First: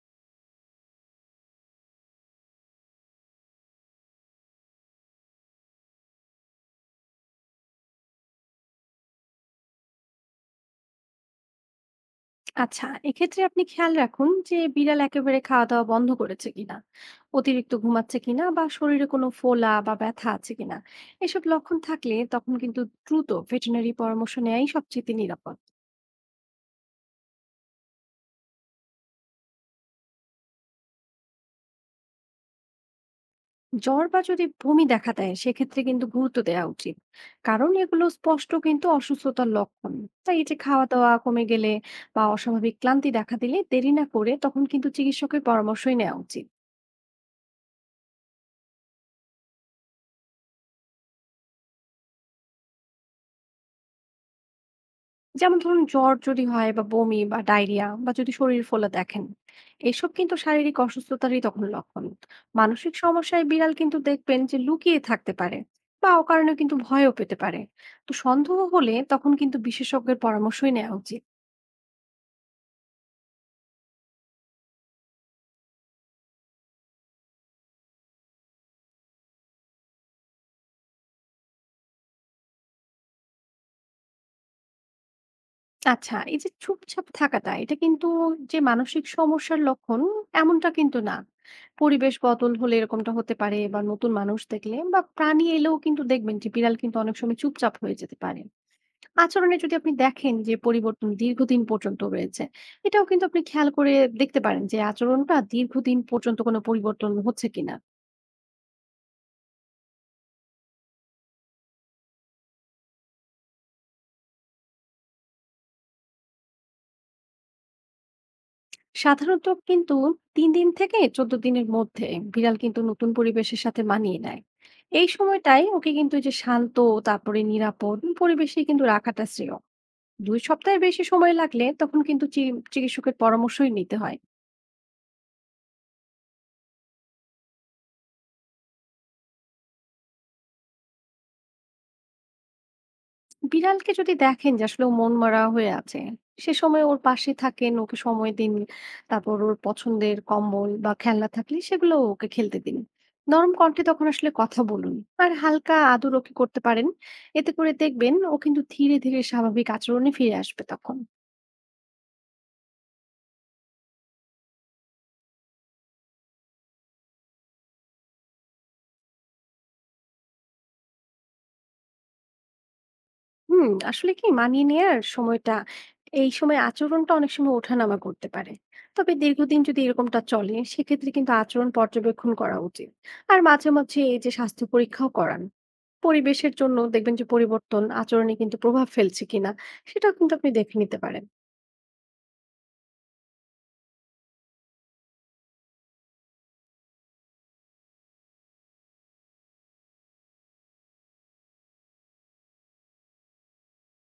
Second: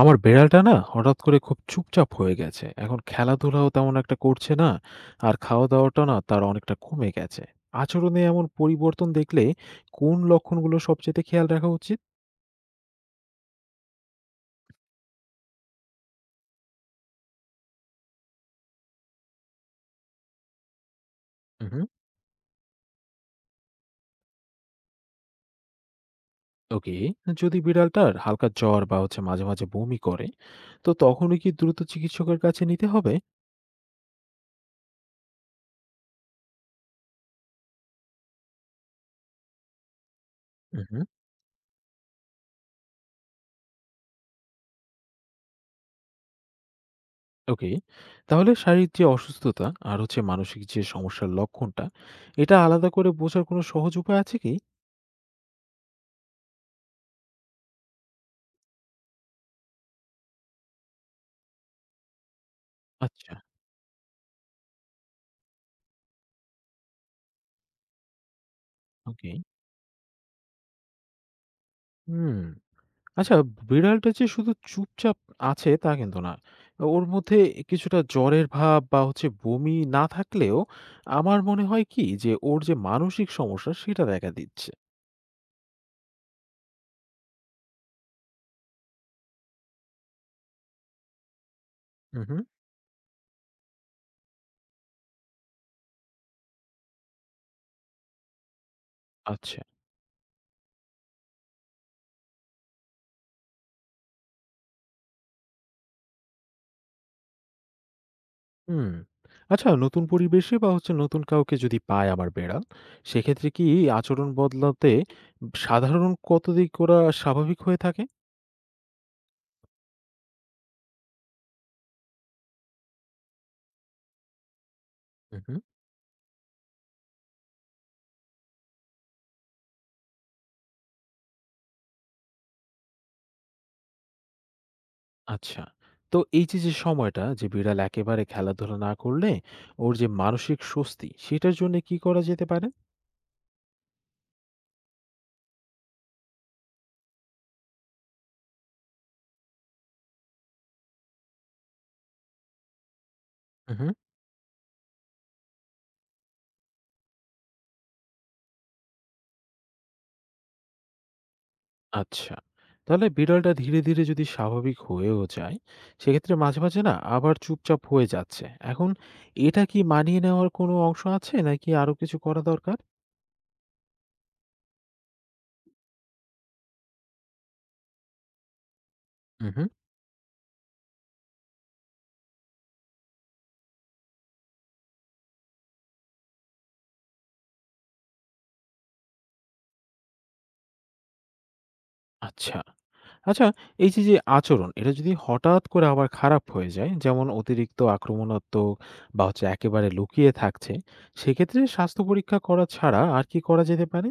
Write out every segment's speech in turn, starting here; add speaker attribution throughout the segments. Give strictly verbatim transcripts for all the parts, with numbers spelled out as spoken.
Speaker 1: আমার বেড়ালটা না হঠাৎ করে খুব চুপচাপ হয়ে গেছে। এখন খেলাধুলাও তেমন একটা করছে না। আর খাওয়া-দাওয়াটা না তার অনেকটা কমে গেছে। আচরণে এমন পরিবর্তন দেখলে কোন লক্ষণগুলো সবচাইতে খেয়াল রাখা উচিত?
Speaker 2: আচ্ছা, এক্ষেত্রে আপনি খেয়াল রাখুন যে বিড়াল একেবারে খাওয়া দাওয়া বন্ধ করেছে কিনা, অতিরিক্ত ঘুমাচ্ছে কিনা, বা শরীরে কোনো ফোলা বা ব্যথা আছে কিনা। এসব লক্ষণ
Speaker 1: হুম।
Speaker 2: থাকলে তখন কিন্তু দ্রুত ভেটেরিনারি পরামর্শ নেওয়াই সবচেয়ে নিরাপদ।
Speaker 1: ওকে, যদি বিড়ালটার হালকা জ্বর বা হচ্ছে মাঝে, মাঝে বমি করে তো তখনই কি দ্রুত চিকিৎসকের কাছে নিতে হবে?
Speaker 2: জ্বর বা যদি বমি দেখা দেয় সেক্ষেত্রে কিন্তু গুরুত্ব দেওয়া উচিত, কারণ এগুলো স্পষ্ট কিন্তু অসুস্থতার লক্ষণ। তাই এই যে খাওয়া
Speaker 1: হুম।
Speaker 2: দাওয়া কমে গেলে বা অস্বাভাবিক ক্লান্তি দেখা দিলে দেরি না করে তখন কিন্তু চিকিৎসকের পরামর্শই নেওয়া উচিত।
Speaker 1: ওকে, তাহলে শারীরিক যে অসুস্থতা আর হচ্ছে মানসিক যে সমস্যার লক্ষণটা, এটা আলাদা করে বোঝার কোনো সহজ উপায় আছে কি?
Speaker 2: যেমন ধরুন, জ্বর যদি হয় বা বমি বা ডায়রিয়া বা যদি শরীর ফোলা দেখেন, এসব কিন্তু শারীরিক অসুস্থতারই তখন লক্ষণ। মানসিক
Speaker 1: আচ্ছা,
Speaker 2: সমস্যায় বিড়াল কিন্তু দেখবেন যে লুকিয়ে থাকতে পারে বা অকারণে কিন্তু ভয়ও পেতে পারে। তো সন্দেহ হলে
Speaker 1: ওকে।
Speaker 2: তখন কিন্তু বিশেষজ্ঞের পরামর্শই নেওয়া উচিত।
Speaker 1: হুম। আচ্ছা, বিড়ালটা যে শুধু চুপচাপ আছে তা কিন্তু না। ওর মধ্যে কিছুটা জ্বরের ভাব বা হচ্ছে বমি না থাকলেও আমার মনে হয় কি যে ওর যে মানসিক সমস্যা সেটা দেখা দিচ্ছে।
Speaker 2: আচ্ছা, এই যে চুপচাপ থাকাটা, এটা কিন্তু যে মানসিক সমস্যার লক্ষণ এমনটা কিন্তু না। পরিবেশ
Speaker 1: হুম, হুম।
Speaker 2: বদল হলে এরকমটা হতে পারে, বা নতুন মানুষ দেখলে বা প্রাণী এলেও কিন্তু দেখবেন যে বিড়াল কিন্তু অনেক সময় চুপচাপ হয়ে যেতে পারে। আচরণে
Speaker 1: আচ্ছা।
Speaker 2: যদি আপনি দেখেন যে পরিবর্তন দীর্ঘদিন পর্যন্ত রয়েছে, এটাও কিন্তু আপনি খেয়াল করে দেখতে পারেন যে আচরণটা দীর্ঘদিন পর্যন্ত কোনো পরিবর্তন হচ্ছে কিনা।
Speaker 1: হুম। আচ্ছা নতুন পরিবেশে বা হচ্ছে নতুন কাউকে যদি পায় আমার বেড়াল, সেক্ষেত্রে কি আচরণ বদলাতে সাধারণ কতদিক ওরা স্বাভাবিক হয়ে থাকে?
Speaker 2: সাধারণত কিন্তু তিন দিন থেকে চৌদ্দ দিনের মধ্যে বিড়াল কিন্তু নতুন পরিবেশের সাথে মানিয়ে নেয়। এই
Speaker 1: হুম, হুম।
Speaker 2: সময়টায় ওকে কিন্তু এই যে শান্ত তারপরে নিরাপদ পরিবেশে কিন্তু রাখাটা শ্রেয়। দুই সপ্তাহের বেশি সময় লাগলে তখন কিন্তু চি চিকিৎসকের পরামর্শই নিতে হয়।
Speaker 1: আচ্ছা, তো এই যে যে সময়টা যে বিড়াল একেবারে খেলাধুলা না করলে ওর যে মানসিক স্বস্তি সেটার জন্য কি করা যেতে পারে?
Speaker 2: বিড়ালকে যদি দেখেন যে আসলে ও মনমরা হয়ে আছে, সে সময় ওর পাশে থাকেন, ওকে সময় দিন। তারপর ওর পছন্দের কম্বল বা খেলনা থাকলে সেগুলো ওকে খেলতে দিন। নরম কণ্ঠে
Speaker 1: হুম।
Speaker 2: তখন আসলে কথা বলুন আর হালকা আদর ওকে করতে পারেন। এতে করে দেখবেন ও কিন্তু ধীরে ধীরে স্বাভাবিক আচরণে ফিরে আসবে তখন।
Speaker 1: আচ্ছা, তাহলে বিড়ালটা ধীরে ধীরে যদি স্বাভাবিক হয়েও যায় সেক্ষেত্রে মাঝে মাঝে না আবার চুপচাপ হয়ে যাচ্ছে এখন, এটা কি মানিয়ে নেওয়ার কোনো অংশ আছে নাকি আরো কিছু করা দরকার?
Speaker 2: হুম, আসলে কি, মানিয়ে নেয়ার সময়টা এই সময় আচরণটা অনেক সময় ওঠানামা করতে পারে। তবে দীর্ঘদিন
Speaker 1: হুম।
Speaker 2: যদি এরকমটা চলে সেক্ষেত্রে কিন্তু আচরণ পর্যবেক্ষণ করা উচিত। আর মাঝে মাঝে এই যে স্বাস্থ্য পরীক্ষাও করান। পরিবেশের জন্য দেখবেন যে পরিবর্তন আচরণে কিন্তু প্রভাব ফেলছে কিনা, সেটাও কিন্তু আপনি দেখে নিতে পারেন।
Speaker 1: আচ্ছা। আচ্ছা, এই যে, যে, আচরণ এটা যদি হঠাৎ করে আবার খারাপ হয়ে যায়, যেমন অতিরিক্ত আক্রমণাত্মক বা হচ্ছে একেবারে লুকিয়ে থাকছে, সেক্ষেত্রে স্বাস্থ্য পরীক্ষা করা ছাড়া আর কি করা যেতে পারে?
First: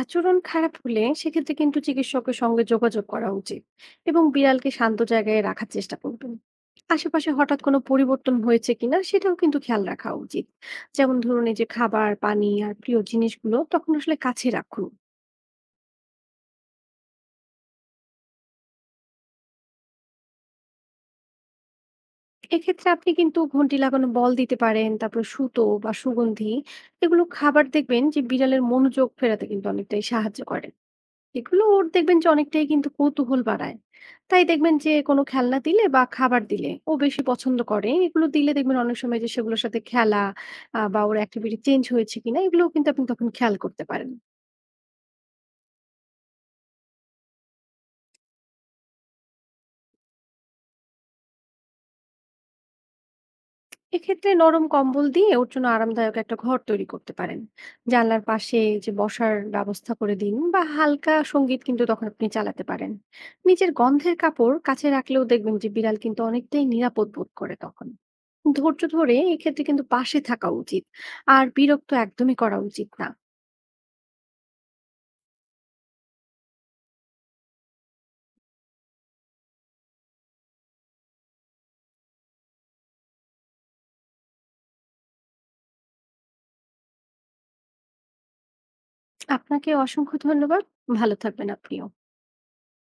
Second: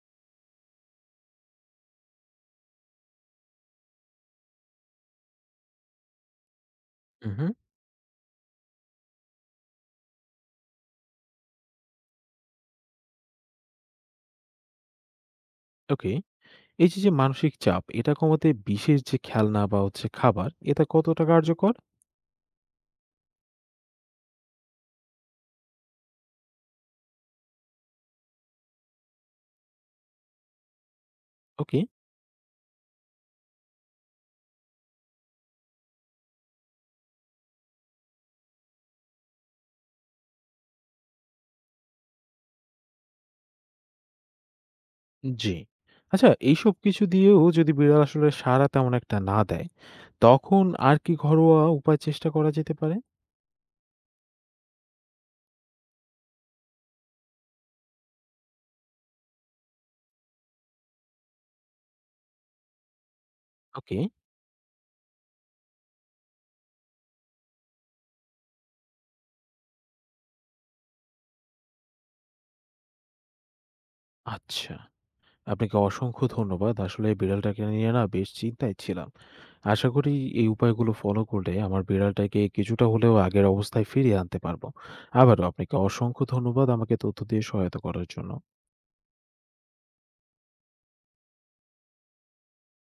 Speaker 2: আচরণ খারাপ হলে সেক্ষেত্রে কিন্তু চিকিৎসকের সঙ্গে যোগাযোগ করা উচিত এবং বিড়ালকে শান্ত জায়গায় রাখার চেষ্টা করবেন। আশেপাশে
Speaker 1: উহু।
Speaker 2: হঠাৎ কোনো পরিবর্তন হয়েছে কিনা সেটাও কিন্তু খেয়াল রাখা উচিত। যেমন ধরুন, এই যে খাবার, পানি আর প্রিয় জিনিসগুলো তখন আসলে কাছে রাখুন।
Speaker 1: ওকে। এই যে, যে, মানসিক চাপ এটা কমাতে বিশেষ যে, খেলনা বা হচ্ছে খাবার এটা কতটা কার্যকর?
Speaker 2: এক্ষেত্রে আপনি কিন্তু ঘন্টি লাগানো বল দিতে পারেন, তারপর সুতো বা সুগন্ধি এগুলো খাবার, দেখবেন যে বিড়ালের মনোযোগ ফেরাতে কিন্তু অনেকটাই সাহায্য করে। এগুলো
Speaker 1: ওকে,
Speaker 2: ওর দেখবেন যে অনেকটাই কিন্তু কৌতূহল বাড়ায়। তাই দেখবেন যে কোনো খেলনা দিলে বা খাবার দিলে ও বেশি পছন্দ করে। এগুলো দিলে দেখবেন অনেক সময় যে সেগুলোর সাথে খেলা আ বা ওর activity চেঞ্জ হয়েছে কিনা, এগুলোও কিন্তু আপনি তখন খেয়াল করতে পারেন।
Speaker 1: জি। আচ্ছা এইসব কিছু দিয়েও যদি বিড়াল আসলে সাড়া তেমন একটা না দেয়, তখন আর কি ঘরোয়া উপায় চেষ্টা করা যেতে পারে?
Speaker 2: এক্ষেত্রে নরম কম্বল দিয়ে ওর জন্য আরামদায়ক একটা ঘর তৈরি করতে পারেন। জানলার পাশে যে বসার ব্যবস্থা করে দিন বা হালকা সঙ্গীত কিন্তু তখন আপনি চালাতে পারেন। নিচের
Speaker 1: ওকে,
Speaker 2: গন্ধের কাপড় কাছে রাখলেও দেখবেন যে বিড়াল কিন্তু অনেকটাই নিরাপদ বোধ করে তখন। ধৈর্য ধরে এক্ষেত্রে কিন্তু পাশে থাকা উচিত আর বিরক্ত একদমই করা উচিত না।
Speaker 1: আচ্ছা। আপনাকে অসংখ্য ধন্যবাদ। আসলে বিড়ালটাকে নিয়ে না বেশ চিন্তায় ছিলাম। আশা করি এই উপায়গুলো ফলো করলে আমার বিড়ালটাকে কিছুটা হলেও আগের অবস্থায় ফিরিয়ে আনতে পারবো। আবারও আপনাকে অসংখ্য ধন্যবাদ আমাকে তথ্য দিয়ে সহায়তা করার জন্য।
Speaker 2: আপনাকে অসংখ্য ধন্যবাদ। ভালো থাকবেন আপনিও।